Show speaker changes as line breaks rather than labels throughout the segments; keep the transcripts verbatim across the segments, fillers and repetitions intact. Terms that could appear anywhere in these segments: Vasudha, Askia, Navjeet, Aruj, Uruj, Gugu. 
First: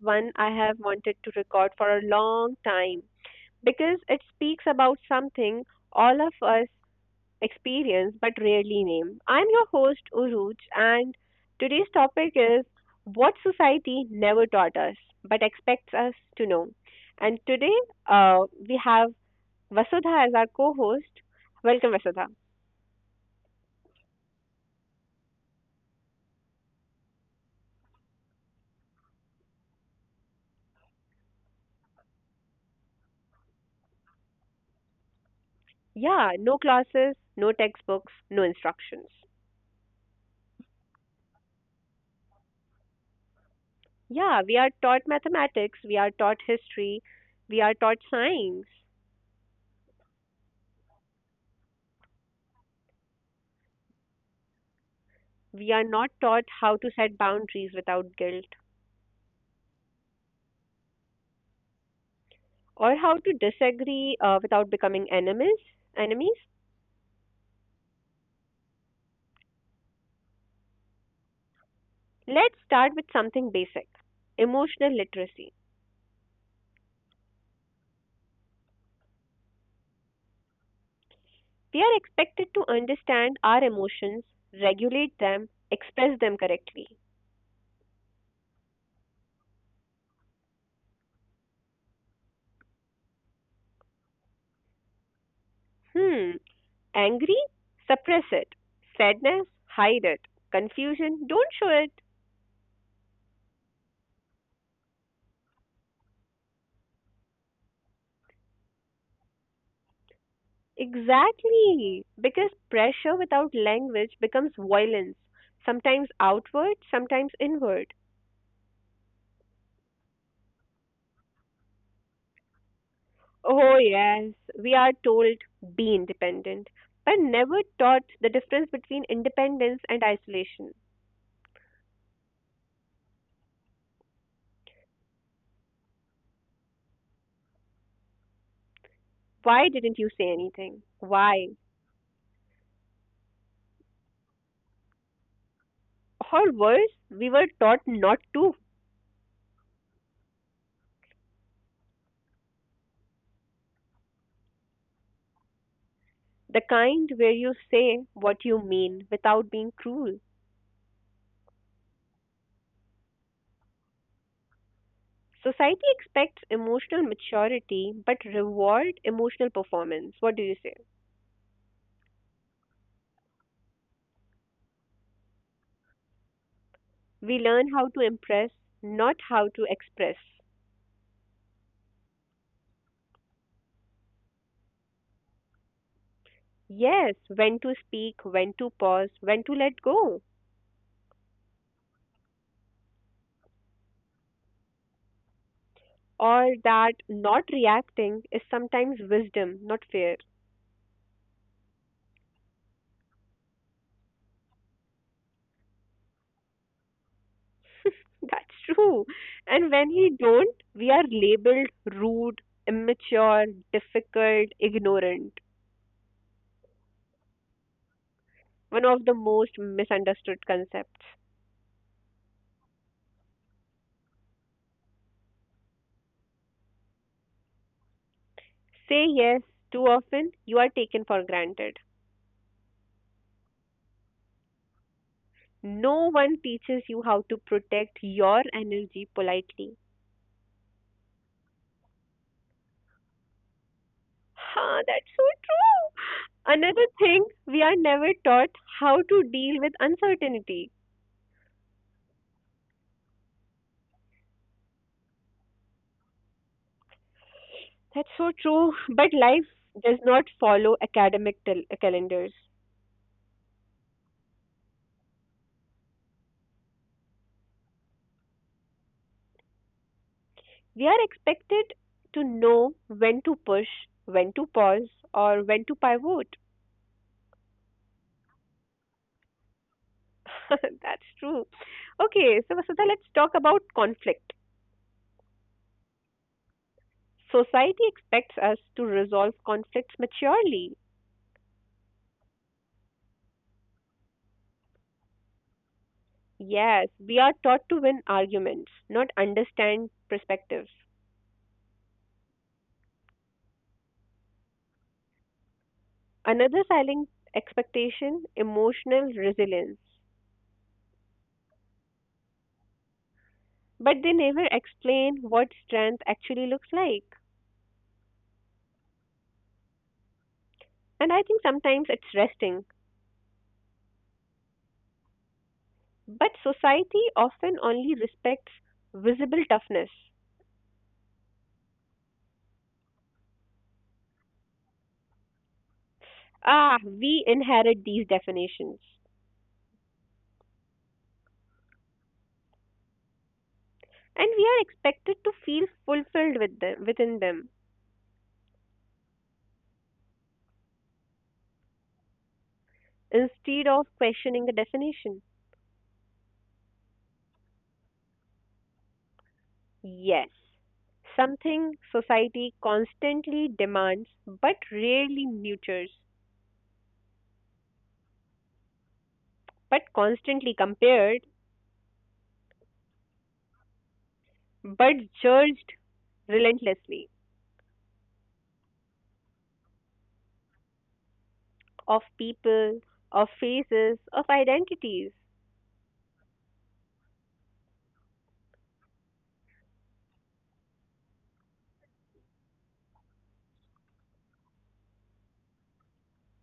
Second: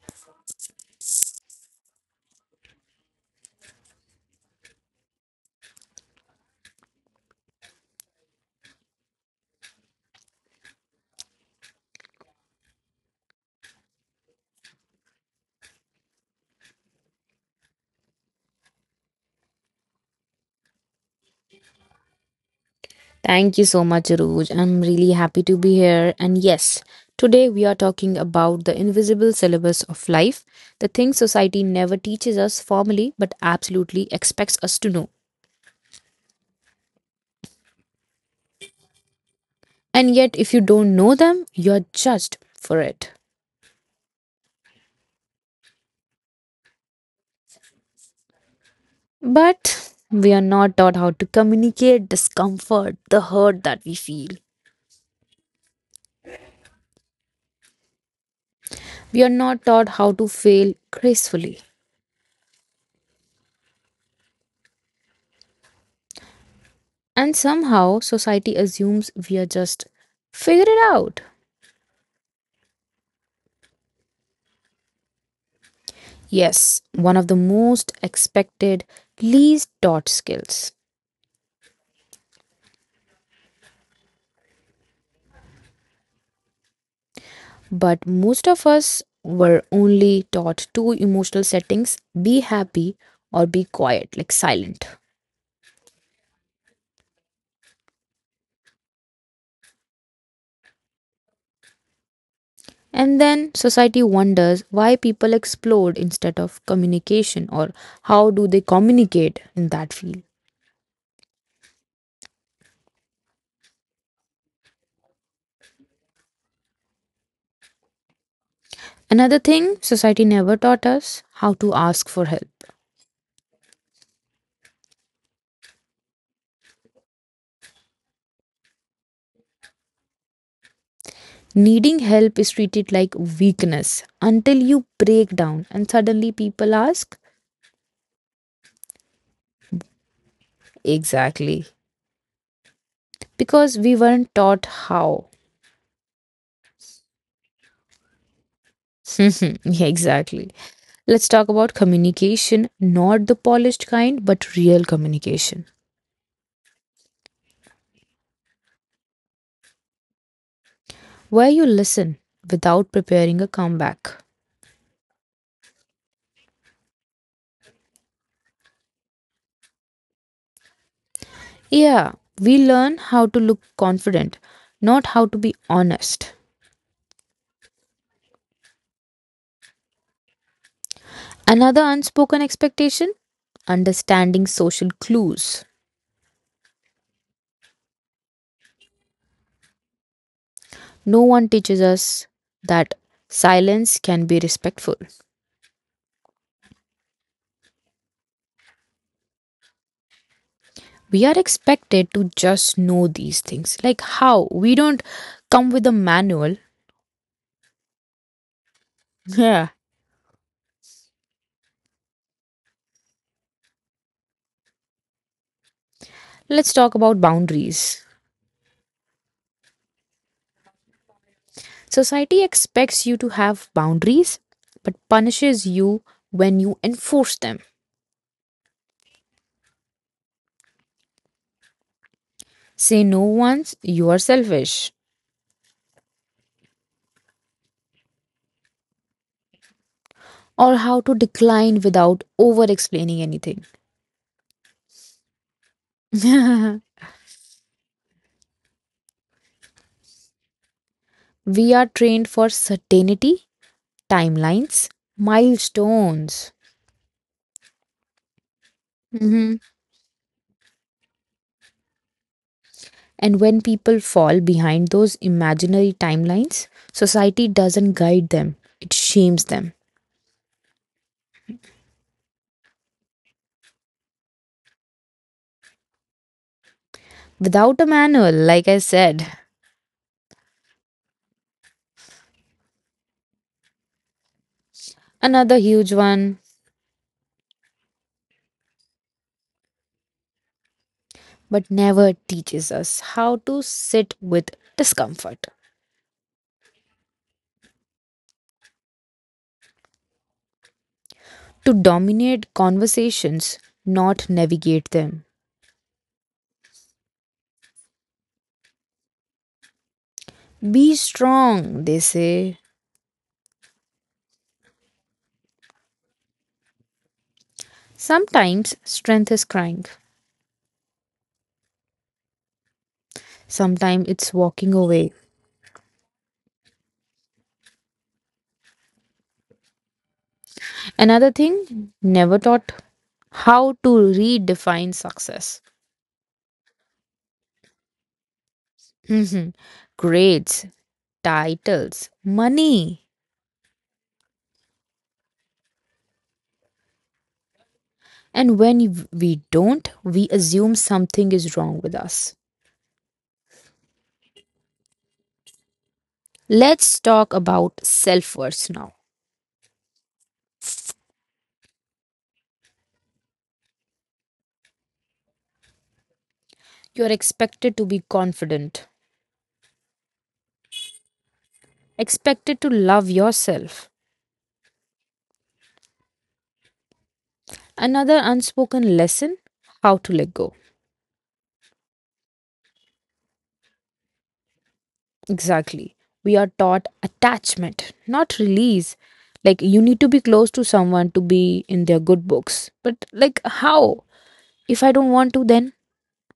one I have wanted to record for a long time because it speaks about something all of us experience but rarely name. I'm your host Uruj, and today's topic is what society never taught us but expects us to know. And today uh, we have Vasudha as our co-host. Welcome, Vasudha.
Thank you so much, Aruj. I'm really happy to be here. And yes, today we are talking about the invisible syllabus of life, the things society never teaches us formally but absolutely expects us to know.
Yeah, no classes, no textbooks, no instructions.
And yet, if you don't know them, you're judged for it.
Yeah, we are taught mathematics, we are taught history, we are taught science.
But we are not taught how to communicate discomfort, the hurt that we feel.
We are not taught how to set boundaries without guilt,
We are not taught how to fail gracefully.
or how to disagree uh, without becoming enemies. Enemies.
And somehow, society assumes we are just figure it out.
Let's start with something basic. Emotional literacy.
Yes, one of the most expected, least taught skills.
We are expected to understand our emotions, regulate them, express them correctly.
But most of us were only taught two emotional settings: be happy or be quiet, like silent.
Hmm, angry? Suppress it. Sadness? Hide it. Confusion? Don't show it.
And then society wonders why people explode instead of communication or how do they communicate in that field.
Exactly, because pressure without language becomes violence, sometimes outward, sometimes inward.
Another thing, society never taught us how to ask for help.
Oh, yes, we are told be independent, but never taught the difference between independence and isolation.
Needing help is treated like weakness until you break down, and suddenly people ask,
Why didn't you say anything? Why?
exactly. Because we weren't taught how.
Or worse, we were taught not to.
Yeah, exactly. Let's talk about communication, not the polished kind, but real communication,
The kind where you say what you mean without being cruel.
where you listen without preparing a comeback.
Society expects emotional maturity but reward emotional performance. What do you say?
Yeah, we learn how to look confident, not how to be honest.
We learn how to impress, not how to express.
Another unspoken expectation: understanding social clues.
Yes, when to speak, when to pause, when to let go.
No one teaches us that silence can be respectful.
Or that not reacting is sometimes wisdom, not fear.
We are expected to just know these things. Like how? We don't come with a manual.
That's true. And
Yeah.
when we don't, we are labeled rude, immature, difficult, ignorant.
Let's talk about boundaries.
One of the most misunderstood concepts.
Society expects you to have boundaries but punishes you when you enforce them.
Say yes too often, you are taken for granted.
Say no once, you are selfish.
No one teaches you how to protect your energy politely.
Or how to decline without over explaining anything.
Huh, that's so true. Another thing, we are never taught how to deal with uncertainty.
We are trained for certainty, timelines, milestones.
That's so true. But life
Mhm.
does not follow academic tel- calendars.
And when people fall behind those imaginary timelines, society doesn't guide them, it shames them.
We are expected to know when to push, when to pause, or when to pivot.
Without a manual, like I said,
That's true. Okay, so Vasudha, let's talk about conflict.
another huge one,
Society expects us to resolve conflicts maturely.
but never teaches us how to sit with discomfort,
Yes, we are taught to win arguments, not understand perspectives.
to dominate conversations, not navigate them.
Another silent expectation, emotional resilience.
Be strong, they say.
But they never explain what strength actually looks like.
Sometimes strength is crying,
And I think sometimes it's resting.
sometimes it's walking away.
But society often only respects visible toughness.
Another thing, never taught how to redefine success.
Ah, we inherit these definitions.
Mhm. Grades, titles, money.
And we are expected to feel fulfilled with them, within them,
And when we don't, we assume something is wrong with us.
instead of questioning the definition.
Let's talk about self worth now.
Yes, something society constantly demands but rarely nurtures.
You're expected to be confident,
But constantly compared,
expected to love yourself.
but judged relentlessly,
Another unspoken lesson: how to let go.
of people, of faces, of identities.
Exactly. We are taught attachment, not release. Like, you need to be close to someone to be in their good books. But, like, how? If I don't want to, then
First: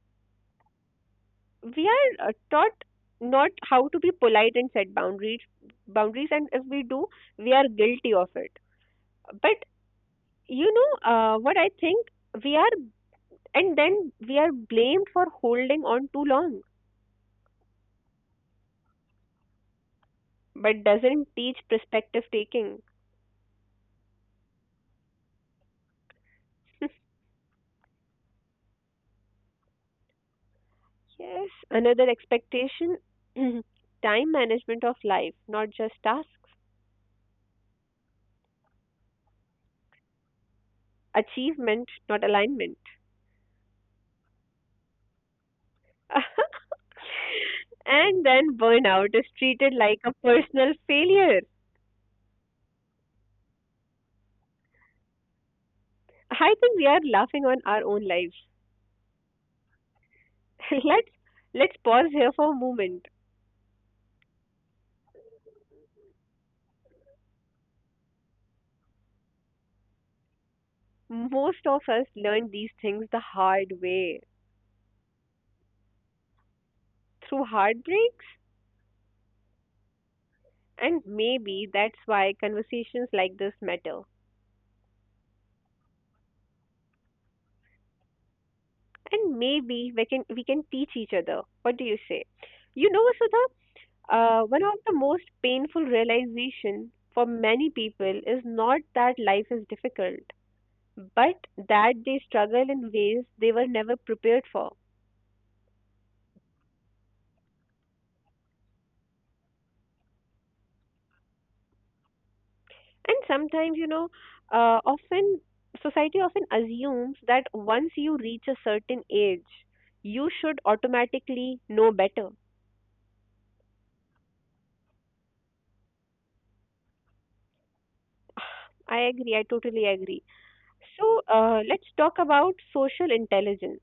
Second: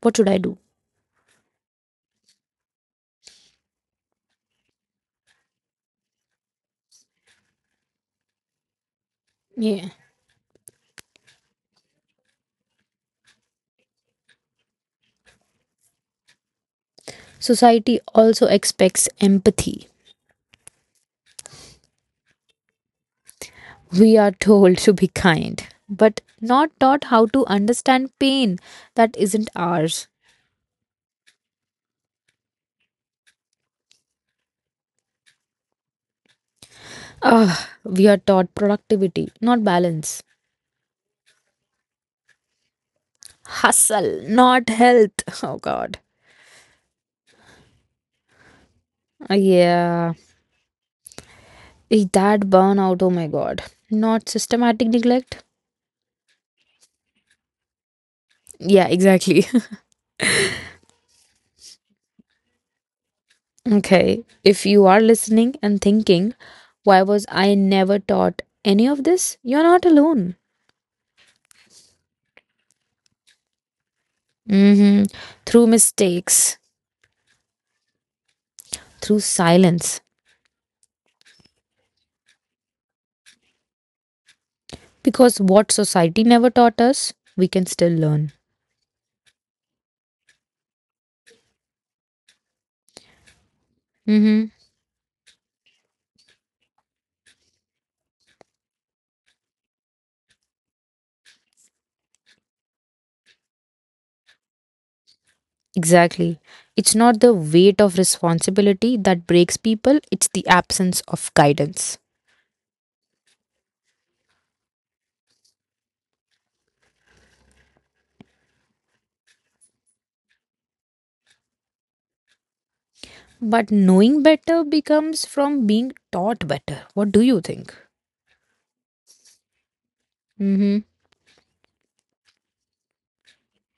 what should I do?
We are uh, taught not how to be polite and set boundaries, boundaries, and if we do, we are guilty of it. But
Yeah.
you know uh, what I think we are, and then we are blamed for holding on too long.
Society also expects empathy.
But doesn't teach perspective taking.
We are told to be kind, but not taught how to understand pain that isn't ours.
Yes, another expectation, time management of life, not just tasks,
Ah, we are taught productivity, not balance.
achievement, not alignment.
Hustle, not health. Oh god.
And then burnout is
Ah,
treated like a
yeah.
personal failure.
Eh, that burnout, oh my god. Not systematic neglect?
I think we are laughing on our own lives.
Yeah, exactly.
let's let's pause here for a moment.
Okay. If you are listening and thinking, why was I never taught any of this? You're not alone.
Most of us learn these things the hard way,
Hmm. Through mistakes,
through heartbreaks,
through silence.
and maybe that's why conversations like this matter.
Because what society never taught us, we can still learn.
And maybe we can we can teach each other. What do you say? You know, Sudha, uh,
Hmm.
one of the most painful realization for many people is not that life is difficult, but that they struggle in ways they were never prepared for.
Exactly. It's not the weight of responsibility that breaks people, it's the absence of guidance.
And sometimes, you know, uh, often society often assumes that once you reach a certain age, you should automatically know better.
But knowing better becomes from being taught better. What do you think?
I agree. I totally agree.
Hmm.
So uh, let's talk about social intelligence,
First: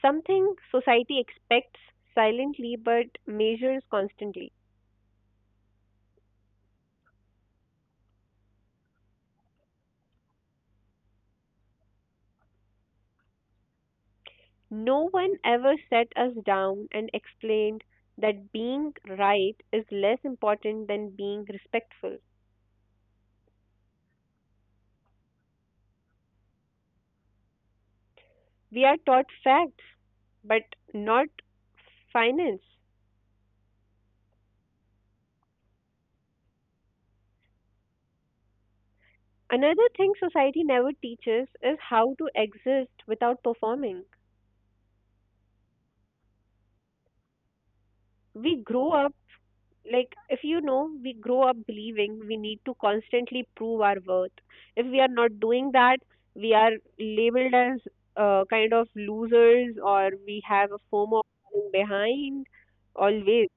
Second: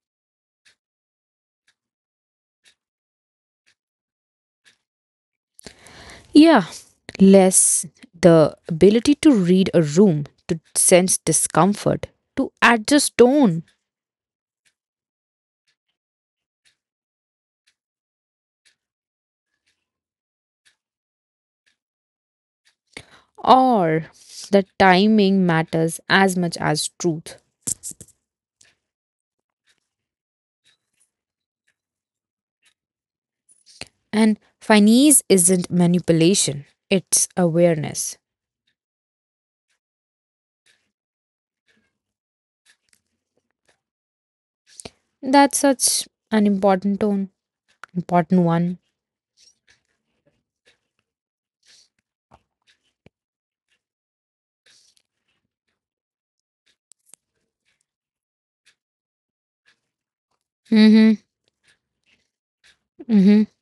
something society expects silently but measures constantly.
Yeah, less the ability to read a room, to sense discomfort, to adjust tone,
No one ever sat us down and explained that being right is less important than being respectful.
or the timing matters as much as truth.
We are taught facts, but not finance.
And finesse isn't manipulation, it's awareness.
Another thing society never teaches is how to exist without performing.
That's such an important tone, important
We
one.
grow up, like if you know, we grow up believing we need to constantly prove our worth. If we are not doing that, we are labeled as uh, kind of losers, or we have a
Mm-hmm.
fomo of falling behind
Mm-hmm.
always.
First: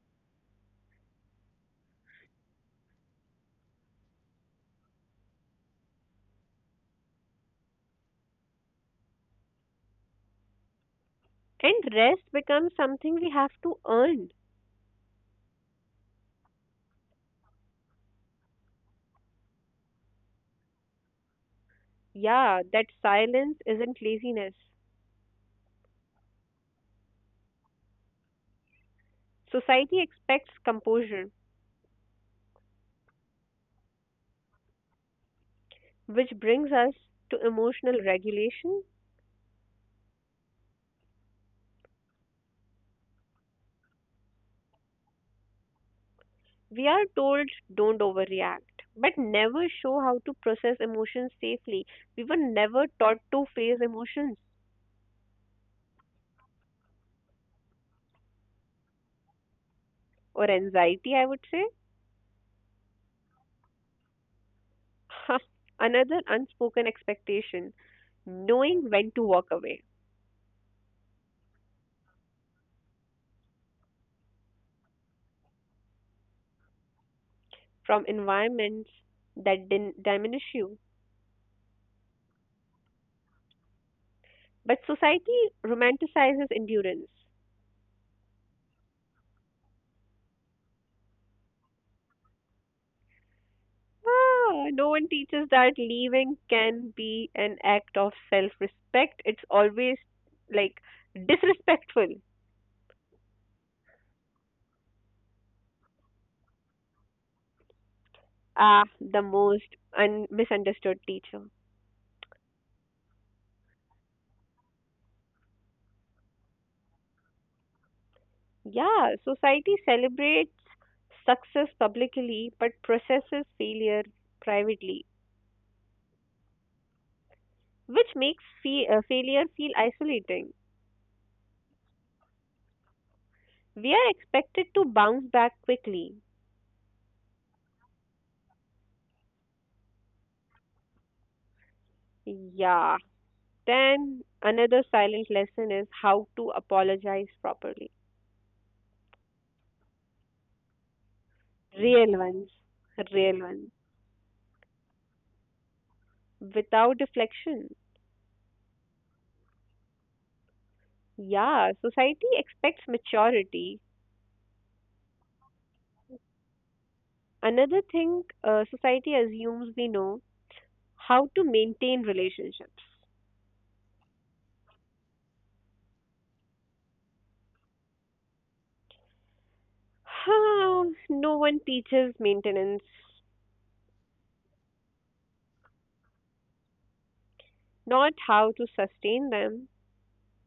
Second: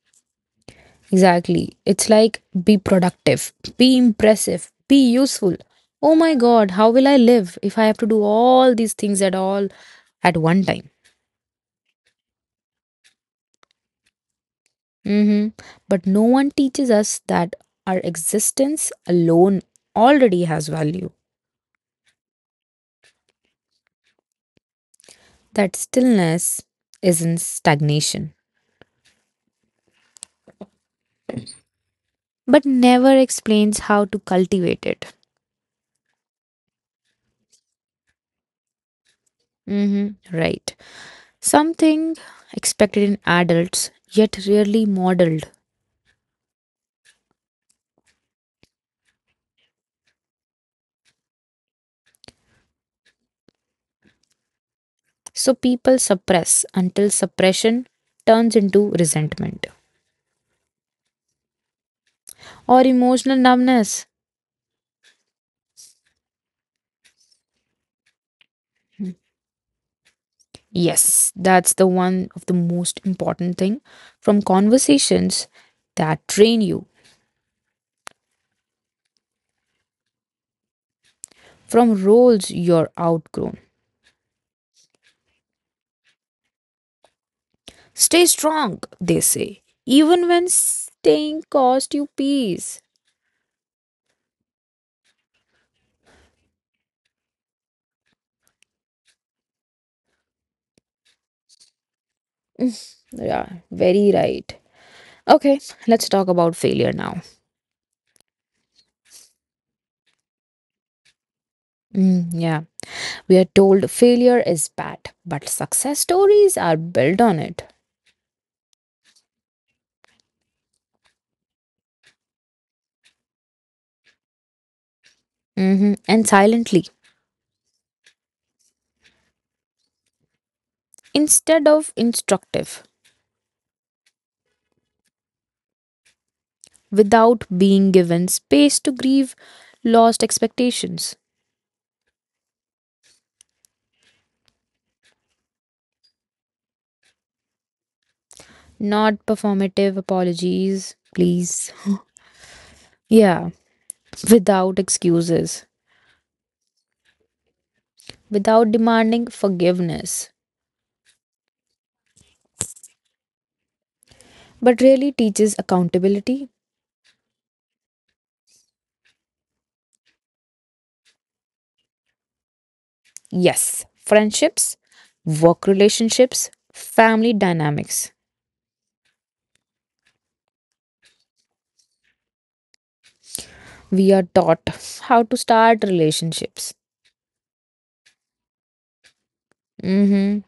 Exactly. It's like be productive, be impressive, be useful. Oh my god, how will I live if I have to do all these things at all at one time?
And rest becomes something we have to earn.
Mm-hmm. But no one teaches us that our existence alone already has value.
Yeah, that silence isn't laziness.
That stillness isn't stagnation,
Society expects composure,
but never explains how to cultivate it.
which brings us to emotional regulation.
Mhm, right. Something expected in adults, yet rarely modeled.
We are told don't overreact, but never show how to process emotions safely. We were never taught to face emotions
So people suppress until suppression turns into resentment
or anxiety, I would say.
or emotional numbness.
Another unspoken expectation, knowing
Hmm.
when to walk away
Yes, that's the one of the most important thing from conversations that train you,
from environments that din- diminish you.
from roles you're outgrown.
But society romanticizes endurance.
Stay strong, they say, even when staying cost you peace.
Ah, no one teaches that leaving can be an act of self respect. It's always like disrespectful.
Yeah, very right. Okay, let's talk about failure now.
Ah, the most un- misunderstood teacher.
Mm, yeah, we are told failure is bad, but success stories are built on it.
Yeah, society celebrates success publicly but processes failure privately,
Mhm. And silently,
which makes fe- uh, failure feel isolating.
instead of instructive,
We are expected to bounce back quickly.
without being given space to grieve lost expectations,
Yeah, then another silent lesson is how to apologize properly.
not performative apologies, please.
Real ones, real
Yeah,
ones,
without excuses.
without deflection.
Without demanding forgiveness,
Yeah, society expects maturity.
but really teaches accountability?
Another thing, uh, society assumes we know how to maintain relationships.
Yes, friendships, work relationships, family dynamics.
How no one teaches maintenance,
We are taught how to start relationships,
not how to sustain them,
hmm,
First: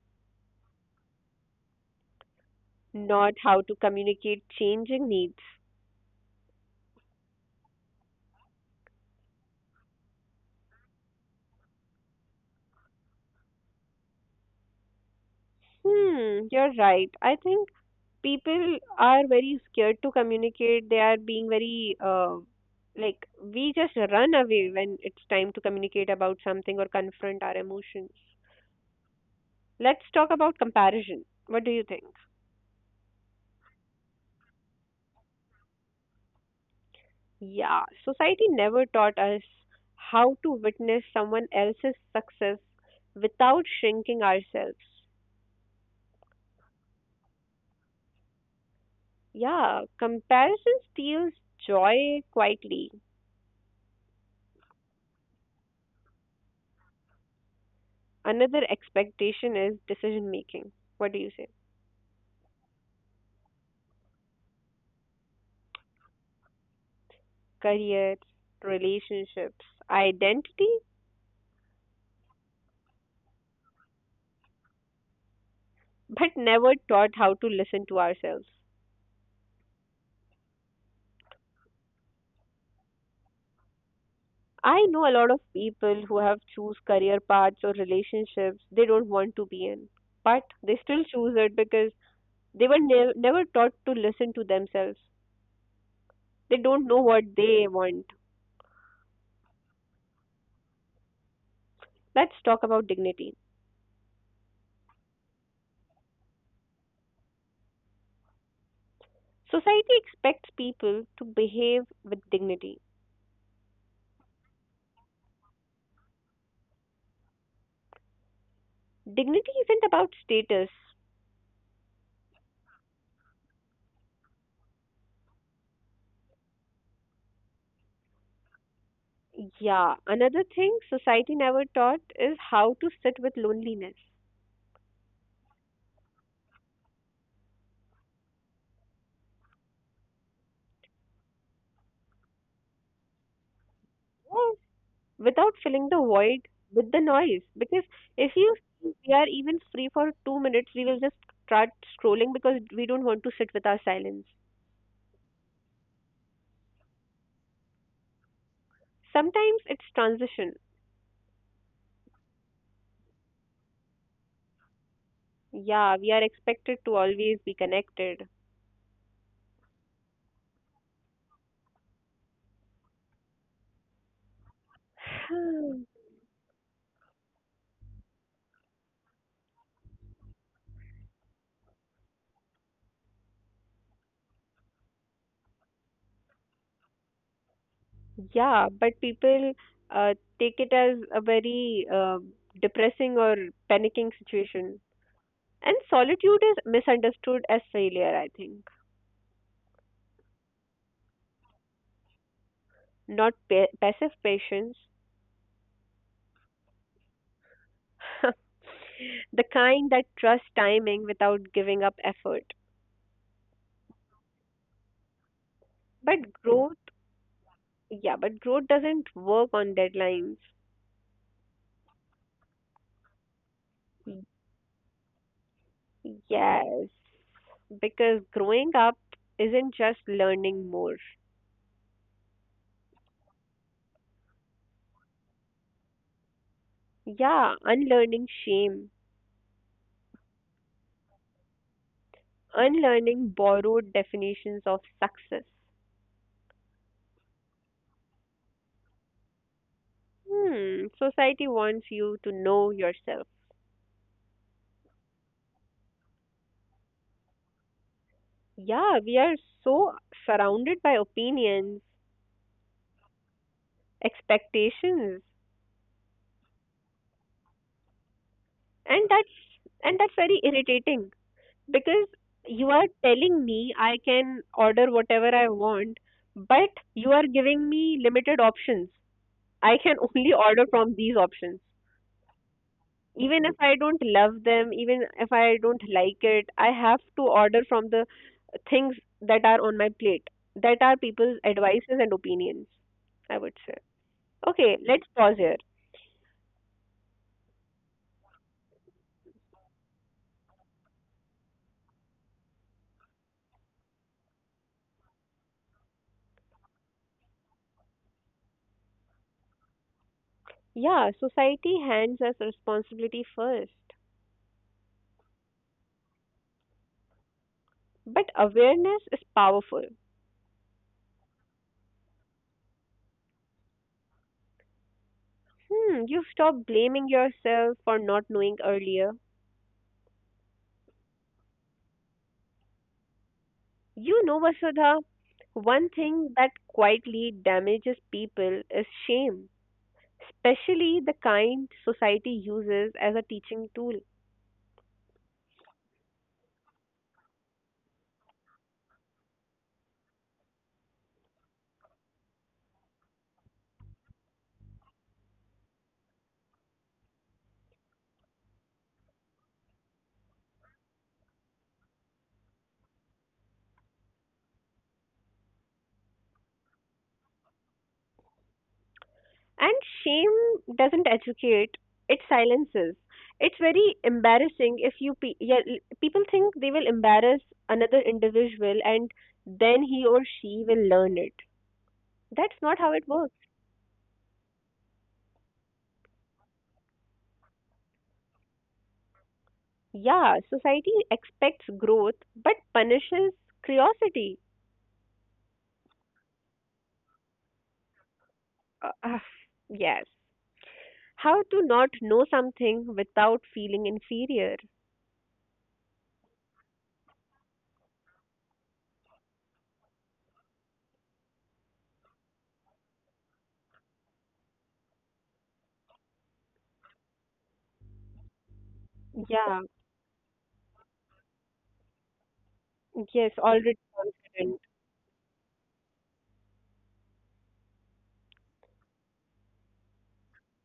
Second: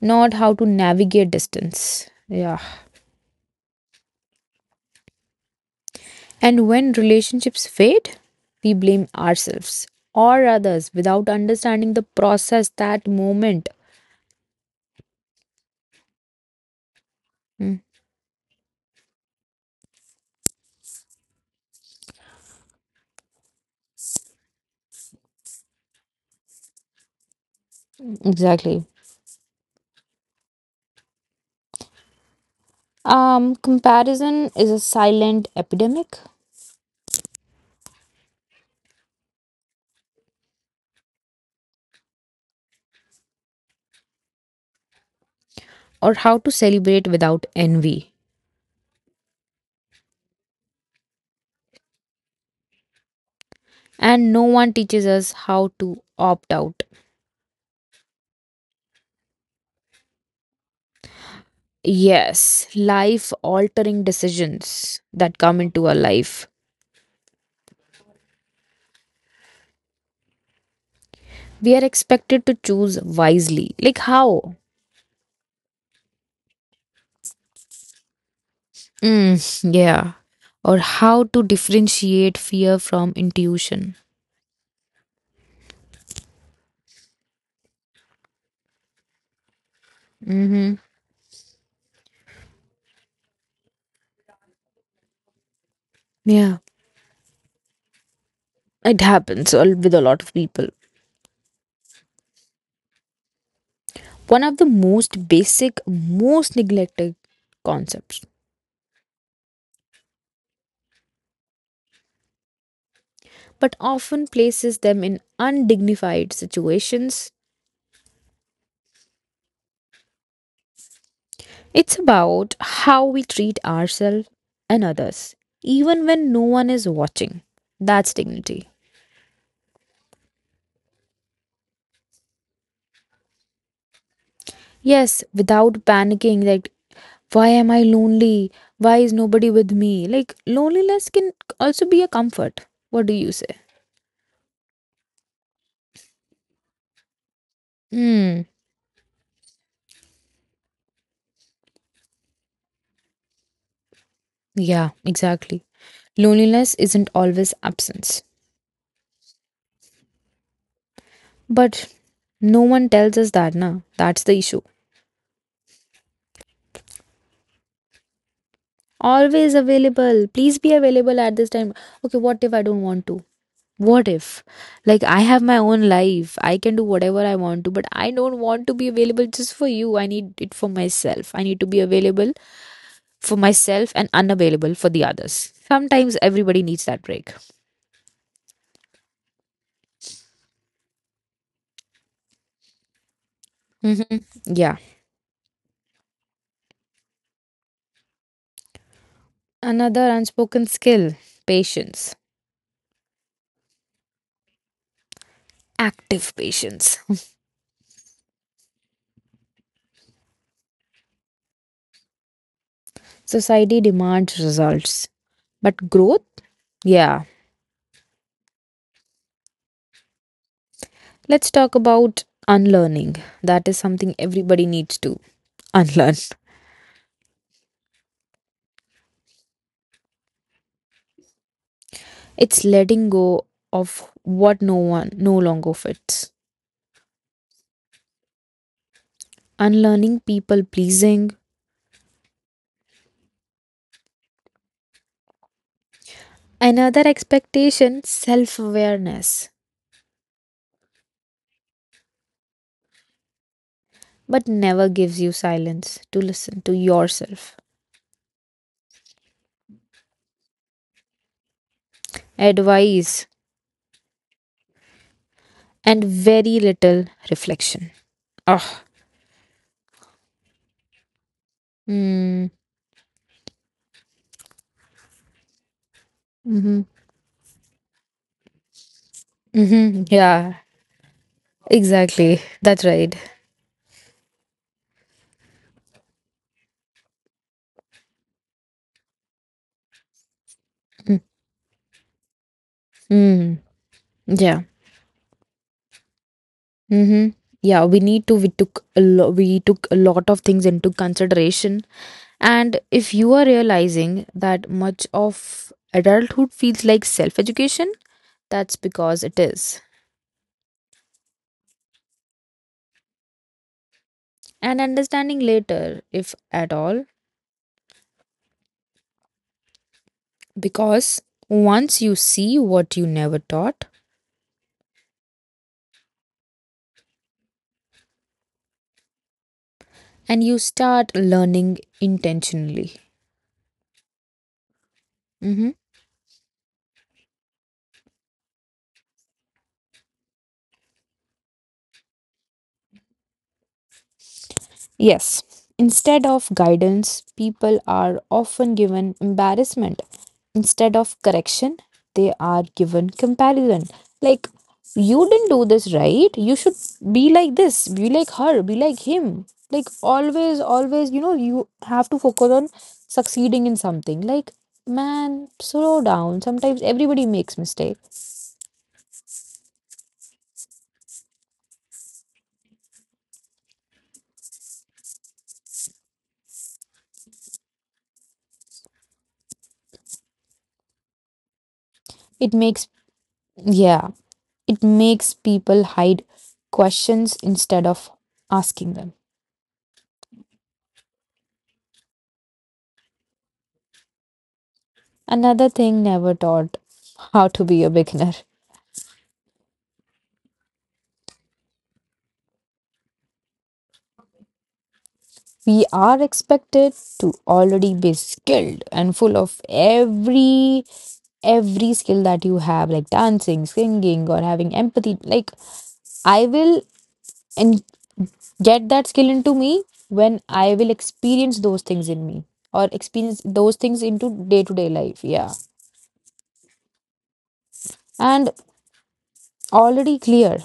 not how to navigate distance. Yeah.
not how to communicate changing needs.
And when relationships fade, we blame ourselves or others without understanding the process that moment.
Hmm, you're right. I think
Mm.
people are very scared to communicate. They are being very uh, like, we just run away when it's time to communicate about something or confront our emotions.
Exactly.
Let's talk about comparison. What do you think?
Um, comparison is a silent epidemic.
Yeah, society never taught us how to witness someone else's success without shrinking ourselves.
Or how to celebrate without envy.
Yeah, comparison steals joy quietly.
And no one teaches us how to opt out.
Another expectation is decision making. What do you say?
Yes, life altering decisions that come into our life.
Careers, relationships, identity,
We are expected to choose wisely. Like how?
but never taught how to listen to ourselves.
Mm, yeah. Or how to differentiate fear from intuition.
I know a lot of people who have choose career paths or relationships they don't want to be in, but they
Mm-hmm.
still choose it because they were ne- never taught to listen to themselves. They
Yeah.
don't know what they want.
It happens al- with a lot of people.
Let's talk about dignity.
One of the most basic, most neglected concepts
Society expects people to behave with dignity.
but often places them in undignified situations.
Dignity isn't about status.
It's about how we treat ourselves and others, even when no one is watching. That's dignity.
Yeah, another thing society never taught is how to sit with loneliness.
Yes, without panicking, like, why am I lonely? Why is nobody with me? Like, loneliness can also be a comfort. What do you say?
Yes, without filling the void with the noise. Because if
Hmm,
you think we are even free for two minutes, we will just start scrolling because we don't want to sit with our silence.
yeah, exactly. Loneliness isn't always absence.
Sometimes it's transition.
But no one tells us that, na? That's the issue.
Yeah, we are expected to always be connected.
Always available. Please be available at this time. Okay, what if I don't want to? What if? Like, I have my own life. I can do whatever I want to, but I don't want to be available just for you. I need it for myself. I need to be available for myself and unavailable for the others. Sometimes everybody needs that break.
Yeah, but people uh, take it as a very uh, depressing or
Hmm.
panicking situation.
Yeah.
And solitude is misunderstood as failure, I think,
Another unspoken skill: patience,
not pa passive patience,
active patience.
the kind that trusts timing without giving up effort.
Society demands results, but growth?
But growth,
Yeah.
yeah, but growth doesn't work on deadlines.
Let's talk about unlearning. That is something everybody needs to unlearn.
Yes, because growing up isn't just learning more.
It's letting go of what no one no longer fits.
Yeah, unlearning shame,
Unlearning people pleasing.
unlearning borrowed definitions of success.
Another expectation, self awareness,
Hmm, society wants you to know yourself.
but never gives you silence to listen to yourself.
Yeah, we are so surrounded by opinions,
Advice
expectations,
and very little reflection. Oh.
and that's, and that's very irritating because
Mm.
you are telling me I can order whatever I want, but
Mm-hmm.
you are giving me limited options. I can
Mm-hmm.
only
Yeah.
order from these options.
Exactly. That's right.
Even if I don't love them, even if I don't like it, I have to order from the things that are on my plate, that are
Mm.
people's advices and opinions, I would
Mm.
say.
Yeah.
Okay, let's pause here.
Mm-hmm. Yeah, we need to we took a lo- we took a lot of things into consideration. And if you are realizing that much of adulthood feels like self-education, that's because it is.
Yeah, society hands us responsibility first,
And understanding later, if at all,
but awareness is powerful.
because once you see what you never taught
Hmm, you stop blaming yourself for not knowing earlier.
and you start learning intentionally.
You know, Vasudha,
Mm-hmm.
one thing that quietly damages people is shame, especially the kind society uses as a teaching tool.
Yes. Instead of guidance, people are often given embarrassment. Instead of correction, they are given comparison. Like, you didn't do this right. You should be like this, be like her, be like him. Like, always, always, you know, you have to focus on succeeding in something. Like, man, slow down. Sometimes everybody makes mistake.
And shame doesn't educate, it silences. It's very embarrassing if you pe- yeah, l- people think they will embarrass another individual, and then he or she will learn it.
It
That's not
makes,
how it works.
yeah, it makes people hide questions instead of asking them.
Yeah, society expects growth but punishes curiosity.
Another thing never taught how to be a beginner.
Uh, uh, yes. How to not know something without feeling inferior.
We are expected to already be skilled and full of every every skill that you have, like dancing, singing, or having empathy, like I will and get that skill into
Yeah.
me when I will experience those things in me or
Yes,
experience
already
those things into
confident.
day to day life, yeah, and already clear,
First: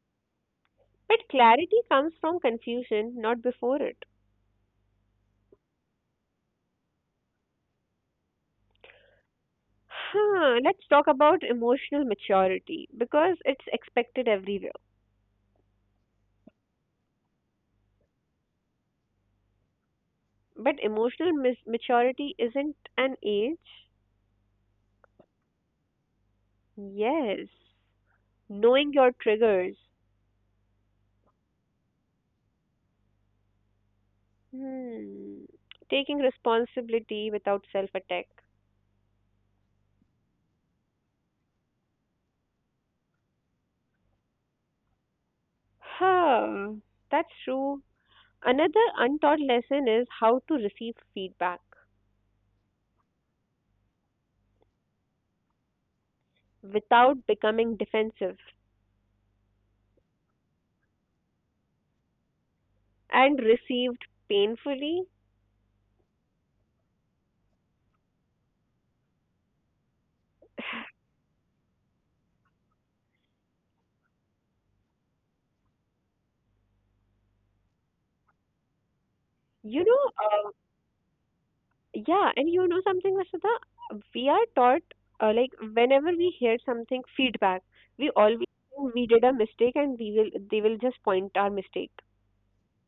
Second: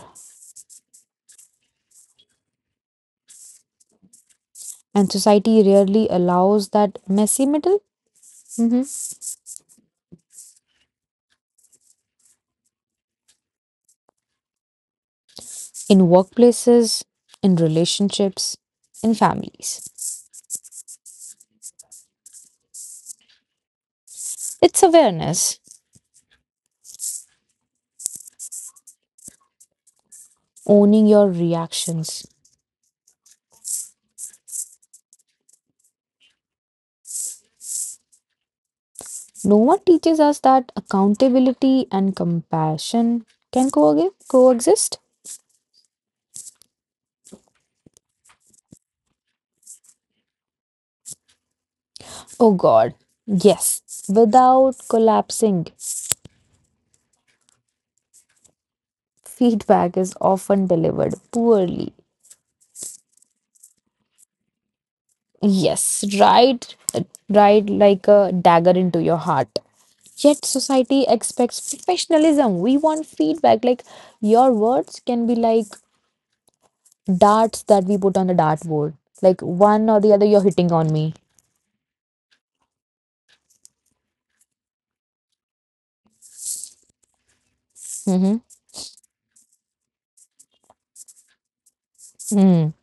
But clarity comes from confusion, not before it.
and society rarely allows that messy middle. Mhm.
Huh, let's talk about emotional maturity because it's expected everywhere.
In workplaces, in relationships, in families,
But emotional mis- maturity isn't an age.
it's awareness,
Yes. Knowing your triggers.
owning your reactions.
Hmm. Taking responsibility without self attack.
No one teaches us that accountability and compassion can co- coexist.
Huh. That's true. Another untaught lesson is how to receive feedback
Oh god, yes, without collapsing.
without becoming defensive.
Feedback is often delivered poorly.
And received painfully.
Yes, right, right, like a dagger into your heart. Yet society expects professionalism. We want feedback. Like, your words can be like darts that we put on the dartboard. Like
You
one or
know,
the other, you're
uh,
hitting on me.
yeah, and you know something, Vasudha, we are taught, uh, like whenever we hear something feedback, we always
Mhm.
think we did a mistake and we will they will just point our mistake.
Mm,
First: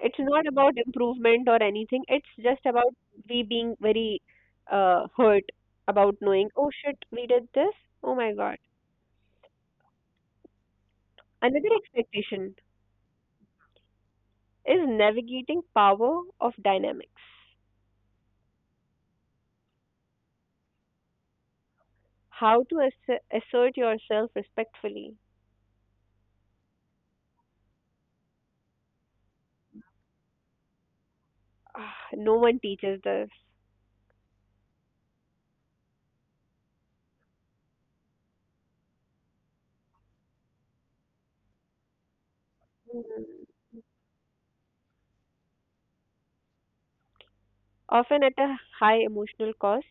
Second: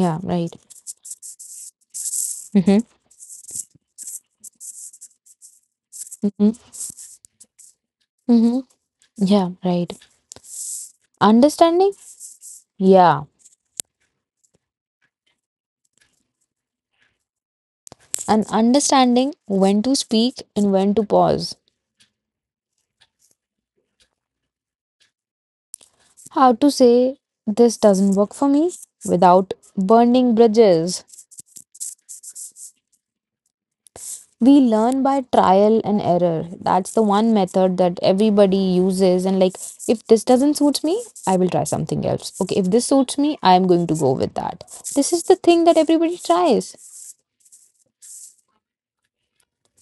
It's not
right.
about improvement or anything. It's just
Mm-hmm,
about we being very uh, hurt about knowing,
mm-hmm,
oh shit, we did this. Oh my God.
mm-hmm. Yeah, right.
Another
Understanding?
expectation
Yeah.
is navigating power of dynamics.
And understanding when to speak and when to pause.
How to ass- assert yourself respectfully.
How to say this doesn't work for me without burning bridges.
Ah, no one teaches this,
We learn by trial and error. That's the one method that everybody uses. And like, if this doesn't suit me, I will try something else. Okay, if this suits me, I'm going to go with that. This is the thing that everybody tries.
often at a high emotional cost.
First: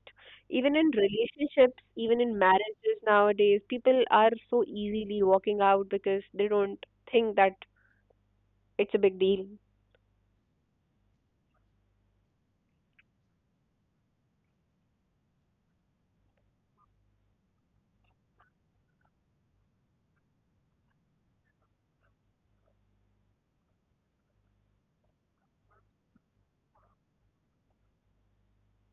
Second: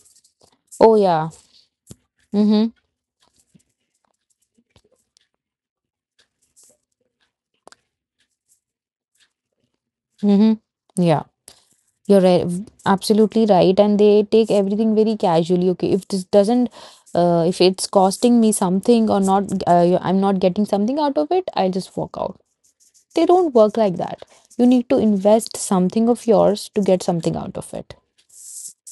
Even in
Oh, yeah.
relationships, even in
Mm-hmm,
marriages nowadays, people are so easily walking out because they don't think that it's a big deal.
mm-hmm. Yeah. You're right, absolutely right, and they take everything very casually. Okay, if this doesn't, uh, if it's costing me something or not, uh, I'm not getting something out of it, I'll just walk out. They don't work like that. You need to invest something of yours to get something out of it.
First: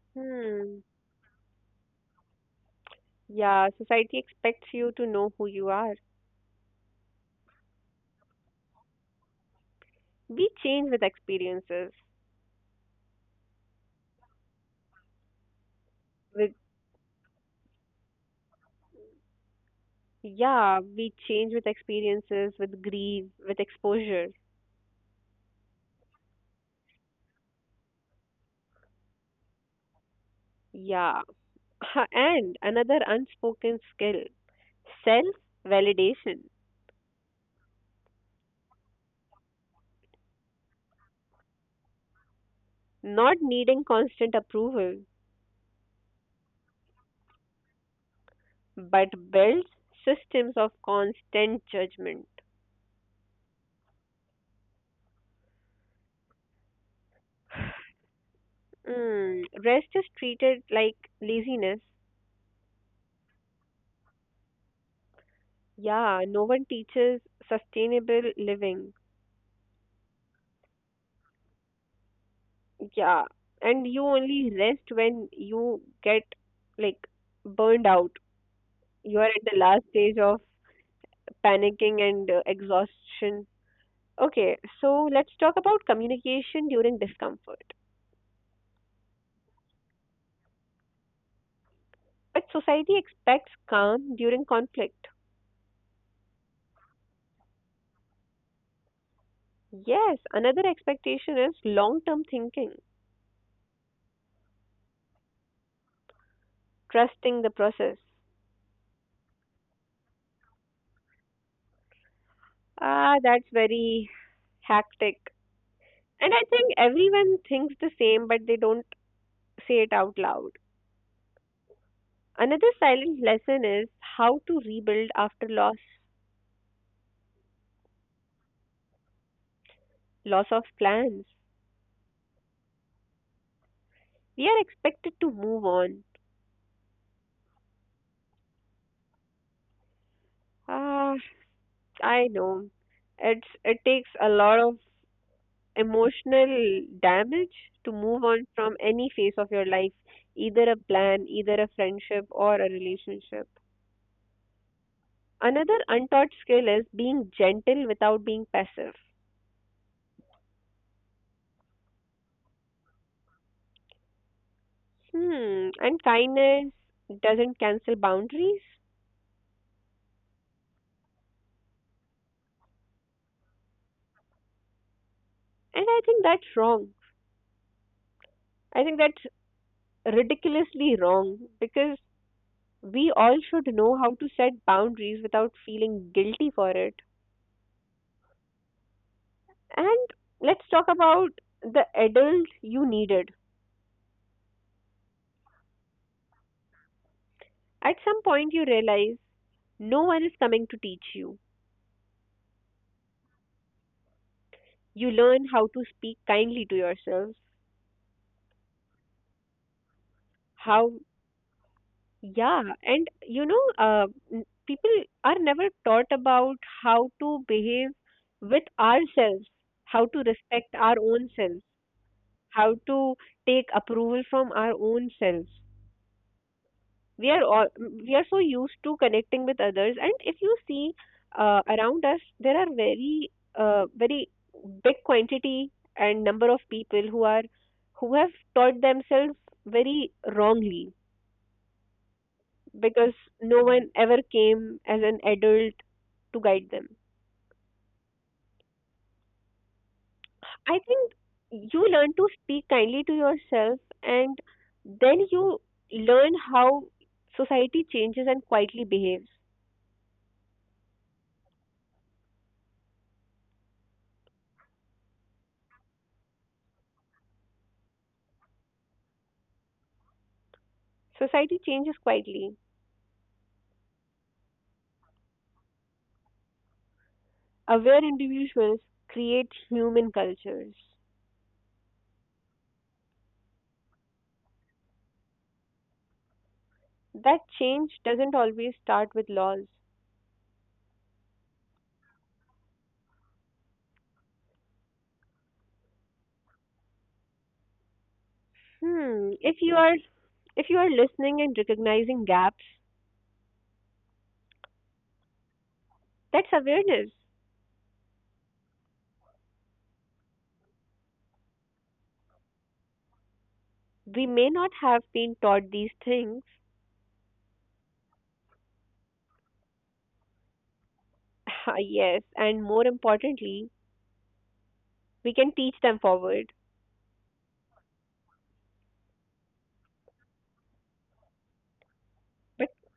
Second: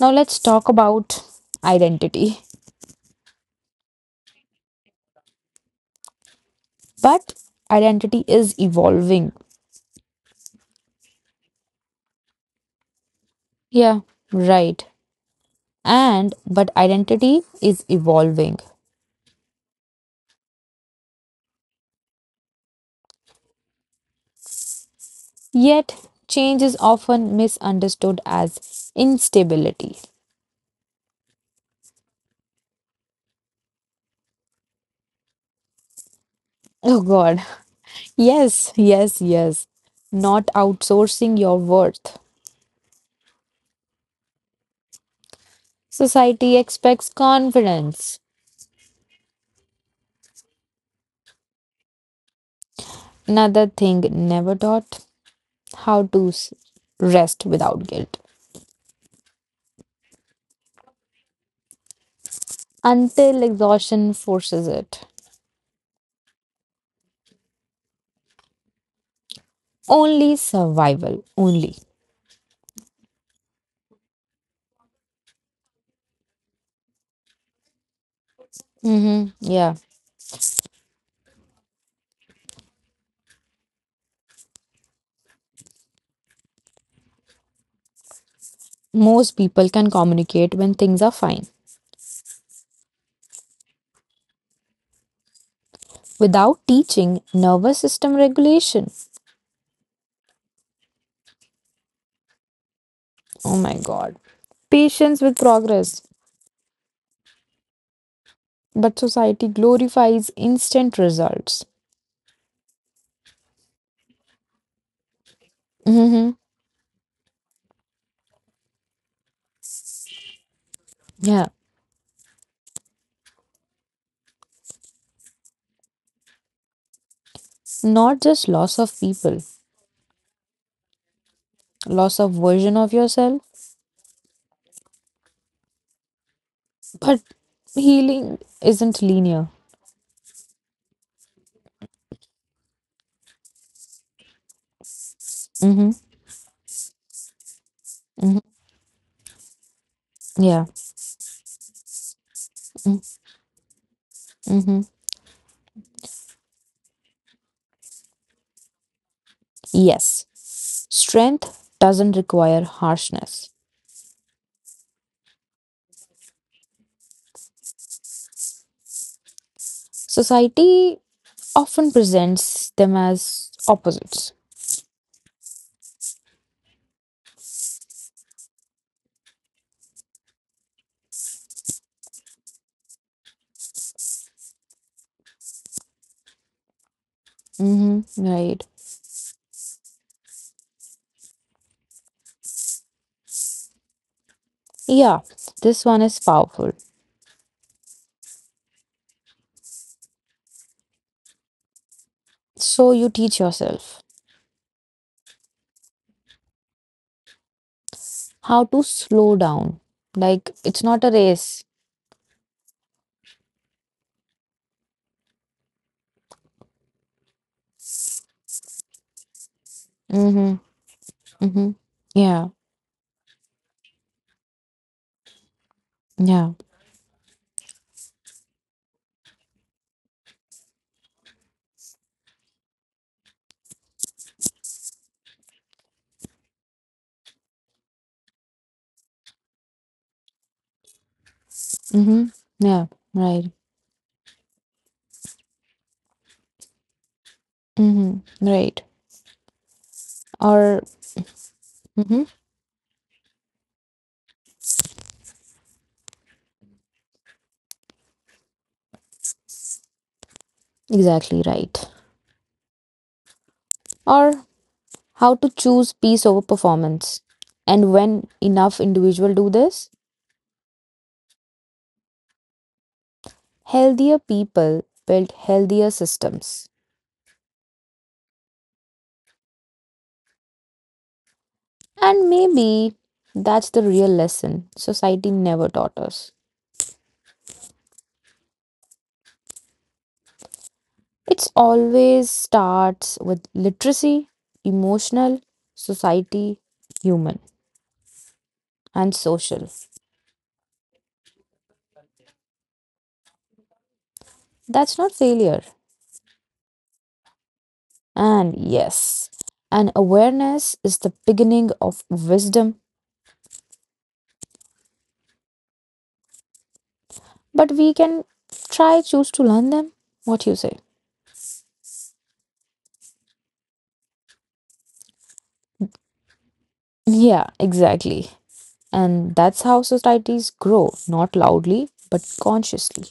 Now let's talk
Hmm.
about identity.
Yeah, society expects you to know who you are.
But identity is evolving.
We change with experiences.
Yeah, right. And
With,
but identity is evolving.
yeah, we change with experiences, with grief, with exposure.
Yet, change is often misunderstood as instability.
Yeah. Ha- And another unspoken skill, self validation,
Oh god. Yes, yes, yes. Not outsourcing your worth.
not needing constant approval,
Society expects confidence.
but builds systems of constant judgment.
Another thing never taught how to s- rest without guilt
Mm, rest is treated like laziness.
until exhaustion forces it.
Yeah, no one teaches sustainable living.
Only survival, only.
Yeah, and you only rest when you get like burned out. You
Mm-hmm.
are at the
Yeah.
last stage of panicking and uh, exhaustion. Okay, so let's talk about communication during discomfort.
Most people can communicate when things are fine
But society expects calm during conflict.
without teaching nervous system regulation.
Yes, another expectation is long term thinking,
Oh my god. Patience with progress.
trusting the process.
But society glorifies instant results.
Ah, that's very hectic.
Hmm.
And I think everyone thinks the same, but they don't say it out loud.
Yeah.
Another silent lesson is how to rebuild after loss,
Not just loss of people,
loss of plans.
loss of version of yourself,
We are expected to move on.
but healing isn't linear.
Ah, I know it's it takes a lot of
Hmm.
emotional damage to move
Hmm.
on from any phase of your life,
Yeah.
either a plan, either a friendship, or a relationship.
Mm-hmm.
Another untaught skill is being gentle without being passive.
Yes. Strength doesn't require harshness.
Hmm, and kindness doesn't cancel boundaries.
Society often presents them as opposites.
And I think that's wrong. I think that's ridiculously wrong because we all should know how to set boundaries without feeling guilty for it.
Hmm. Right.
And let's talk about the adult you needed.
Yeah. This one is powerful.
At some point, you realize no one is coming to teach you.
So you teach yourself.
You learn how to speak kindly to yourself,
How to slow down. Like it's
how,
not a race.
yeah, and you know, uh, n- people are never taught about how to behave with ourselves, how to
Mm-hmm.
respect our own selves,
Mm-hmm. Yeah.
how to take approval from our own selves.
Yeah.
we are all we are so used to connecting with others, and if you see uh, around us there are very uh, very big quantity and number of people who are who have taught themselves very wrongly
Mm-hmm. Yeah.
because
Right.
no one ever came as an adult to guide them.
Mm-hmm. Right. Or
I think you learn
mm-hmm.
to speak kindly to yourself, and then you learn how society changes and quietly behaves.
Exactly right. Or how to choose peace over performance. And when enough individuals do this,
Society changes quietly,
healthier people build healthier systems.
aware individuals create human cultures.
And maybe that's the real lesson society never taught us.
That change doesn't always start with laws.
It's always starts with literacy, emotional, society, human, and
Hmm.
social.
If you are if you are listening and recognizing gaps,
That's not failure.
that's awareness.
And yes, an awareness is the beginning of wisdom,
We may not have been taught these things.
but we can try choose to learn them. What you say?
Yes, and more importantly, we can teach them forward.
Yeah, exactly. And that's how societies grow, not loudly, but
But
consciously.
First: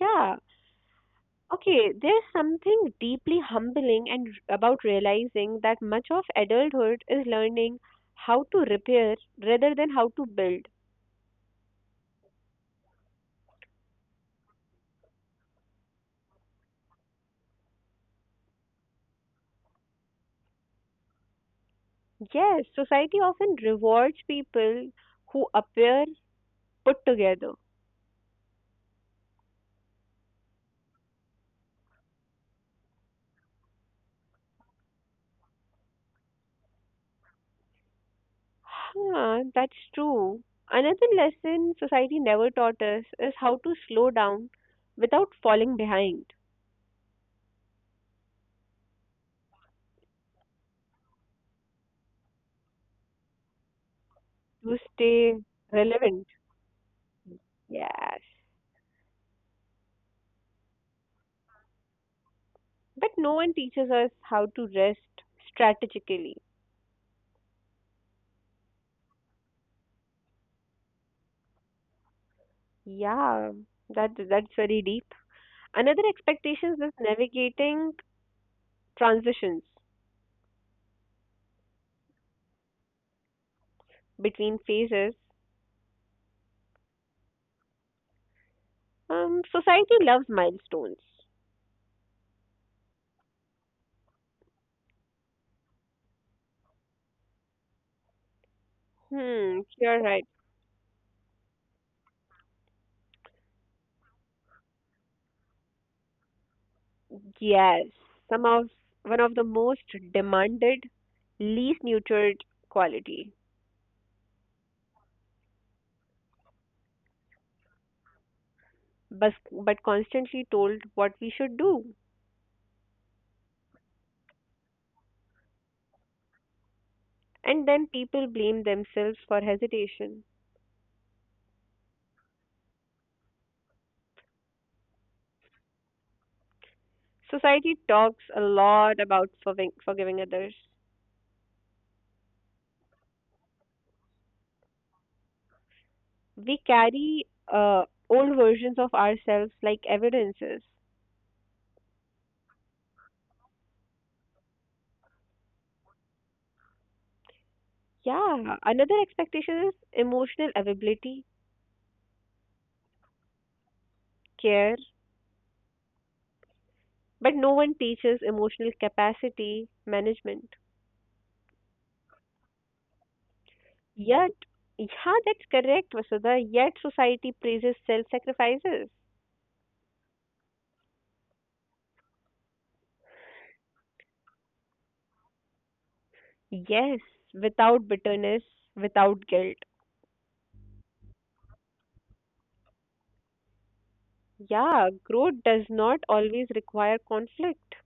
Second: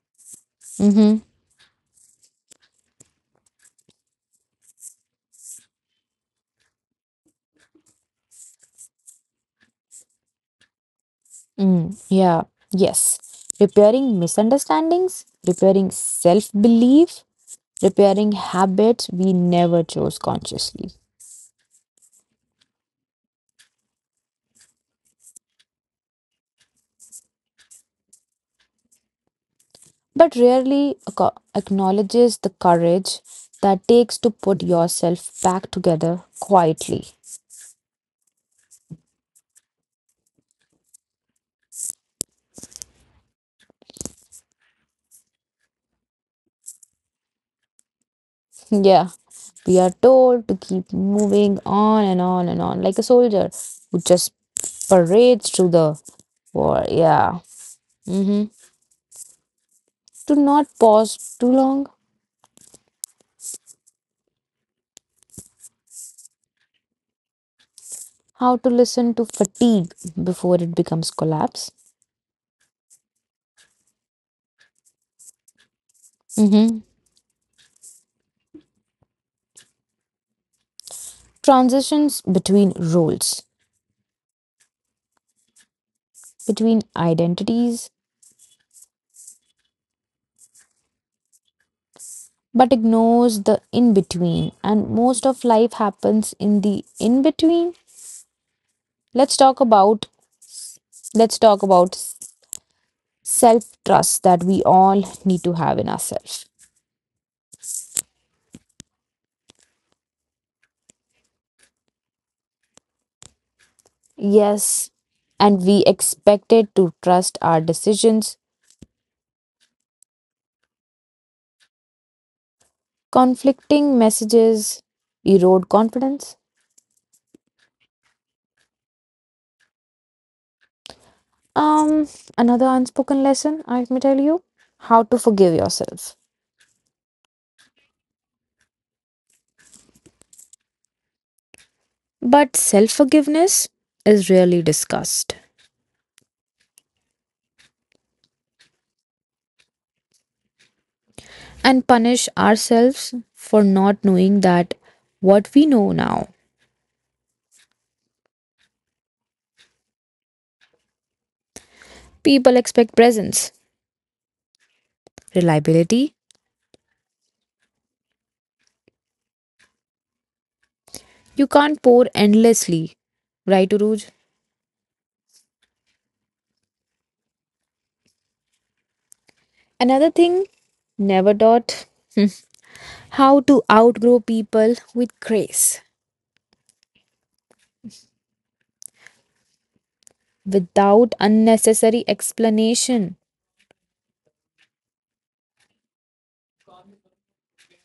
yeah,
Mm-hmm.
okay, there's something deeply humbling and r- about realizing that much of adulthood is learning how to repair rather than how to build.
Mm, yeah, yes. Repairing misunderstandings, repairing self belief, repairing habits we never chose consciously,
Yes, society often rewards people who appear put together.
but rarely aco- acknowledges the courage that takes to put yourself back together quietly.
Huh, that's true. Another lesson society never taught us is how to slow down without falling behind,
Yeah, we are told to keep moving on and on and on, like a soldier who just parades through
to
the
stay
war. Yeah.
relevant.
Mm-hmm.
Yes.
To not pause too long,
But no one teaches us how to rest strategically.
how to listen to fatigue before it becomes collapse.
Yeah, that that's very deep. Another
Mm-hmm.
expectations is navigating transitions
Transitions between roles,
between phases.
between identities,
Um, society loves milestones.
but ignores the in between, and most of life happens in the in between. Let's talk about
Hmm, you're right.
let's talk about self trust that we all need to have in ourselves.
Yes, some of one of the most demanded, least nurtured quality,
Yes, and we expected to trust our decisions,
but but constantly told what we should do,
conflicting messages erode confidence.
and then people blame themselves for hesitation.
Um, another unspoken lesson I may tell you, how to forgive yourself,
Society talks a lot about forgiving, forgiving others.
but self forgiveness is rarely discussed,
We carry uh, old versions of ourselves like evidences.
and punish ourselves for not knowing that what we know now.
Yeah, another expectation is emotional availability,
People expect presence,
care.
reliability.
But no one teaches emotional capacity management.
You can't pour endlessly, right, Uruj?
Yet, yeah, that's correct, Vasudha. Yet, society praises self sacrifices.
Another thing, never taught how to outgrow people with grace
Yes, without bitterness, without guilt.
without unnecessary explanation.
Yeah, growth does not always require conflict.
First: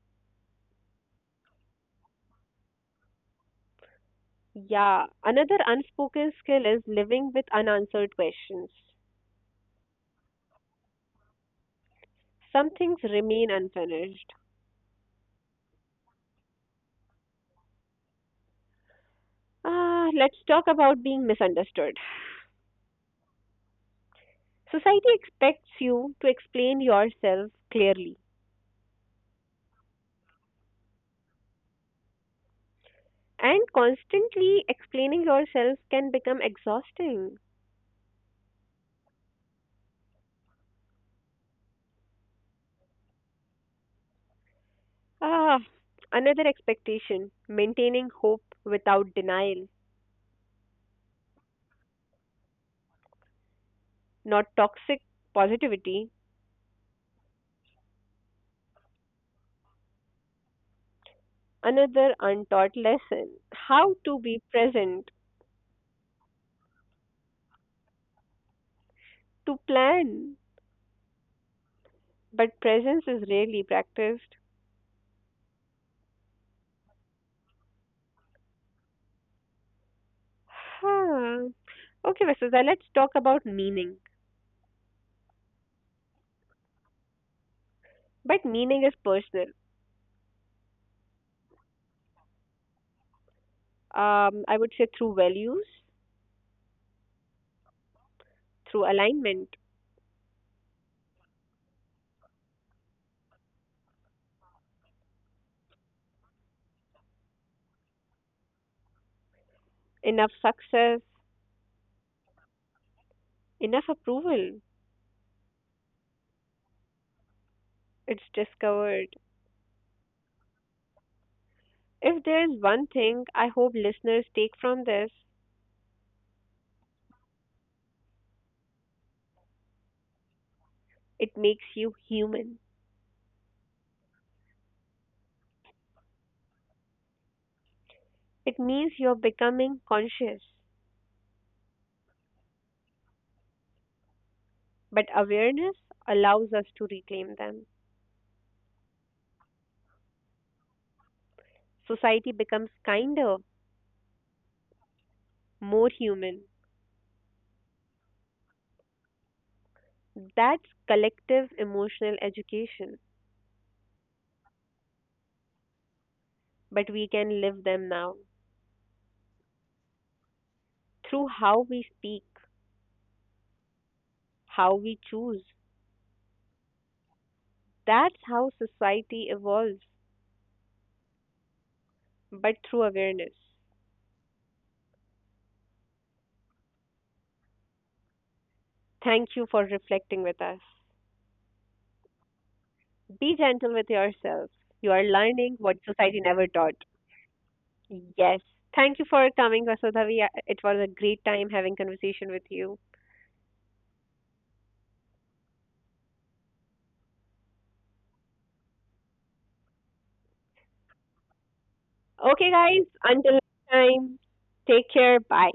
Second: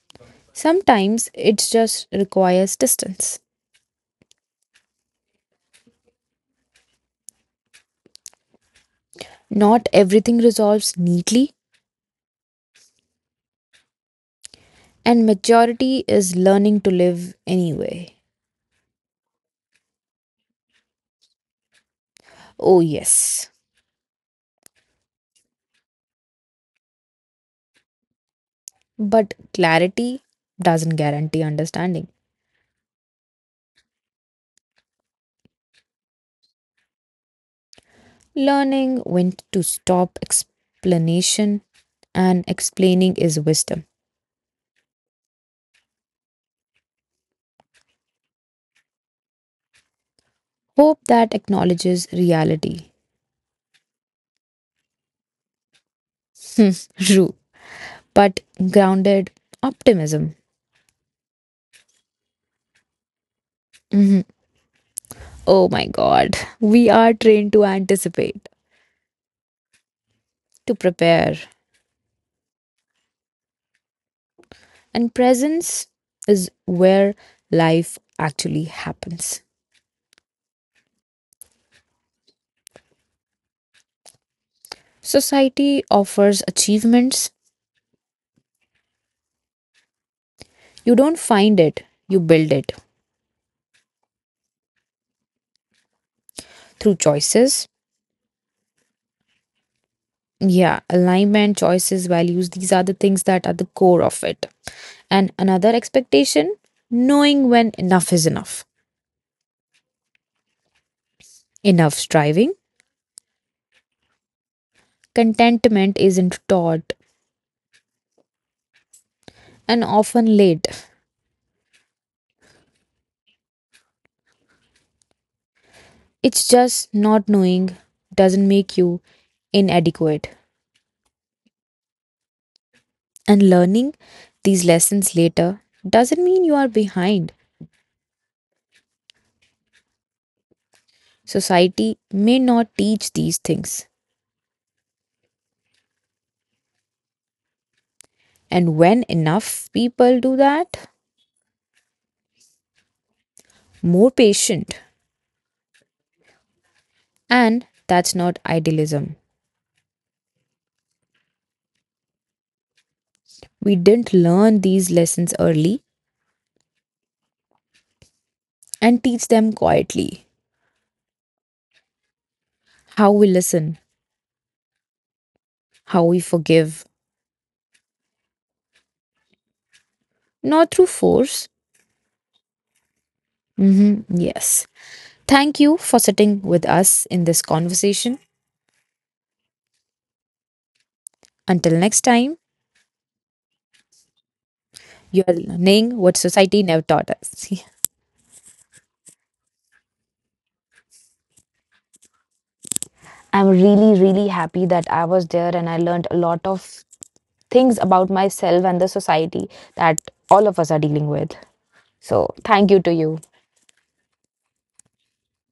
Sometimes it just requires distance.
Yeah, another unspoken skill is living with unanswered questions.
Not everything resolves neatly,
Some things remain unfinished.
and maturity is learning to live anyway.
Ah, let's talk about being misunderstood.
Oh, yes.
Society expects you to explain yourself clearly.
But clarity doesn't guarantee understanding.
And constantly explaining yourself can become exhausting.
Learning when to stop explanation and explaining is wisdom.
Ah, another expectation maintaining hope without denial,
Hope that acknowledges reality.
not toxic positivity.
Hmm, true, but grounded optimism.
Another untaught lesson how to
Mhm.
be present,
Oh my god, we are trained to anticipate,
to plan,
to prepare,
but presence is rarely practiced.
and presence is where life actually happens.
Huh. Okay, Vasudha, let's talk about meaning.
Society offers achievements,
But meaning is personal.
you don't find it, you build it.
Um, I would say through values,
Through choices.
through alignment,
Yeah, alignment, choices, values, these are the things that are the core of it. And another expectation, knowing when enough is enough.
enough success,
Enough striving,
enough approval,
contentment isn't taught
it's discovered.
and often late.
If there is one thing I hope listeners take from this,
It's just not knowing doesn't make you inadequate.
it makes you human.
And learning these lessons later doesn't mean you are behind.
It means you're becoming conscious,
Society may not teach these things.
but awareness allows us to reclaim them.
And when enough people do that,
Society becomes kinder,
more patient,
more human.
and that's not idealism.
That's collective emotional education,
We didn't learn these lessons early
but we can live them now,
and teach them quietly.
through how we speak,
How we listen,
how we choose.
how we forgive,
That's how society evolves,
not through force.
but through awareness.
Mhm, yes. Thank you for sitting with us in this conversation.
Thank you for reflecting with us.
Until next time,
Be gentle with yourself. You are
you are
learning what
learning what
society never
society
taught.
never taught us.
Yes. Thank you for coming, Vasudhavi. It was a great time having conversation with you.
I'm really, really happy that I was there and I learned a lot of things about myself and the society that all of us are dealing with. So,
Okay,
thank you
guys.
to you.
Until next time, take care. Bye.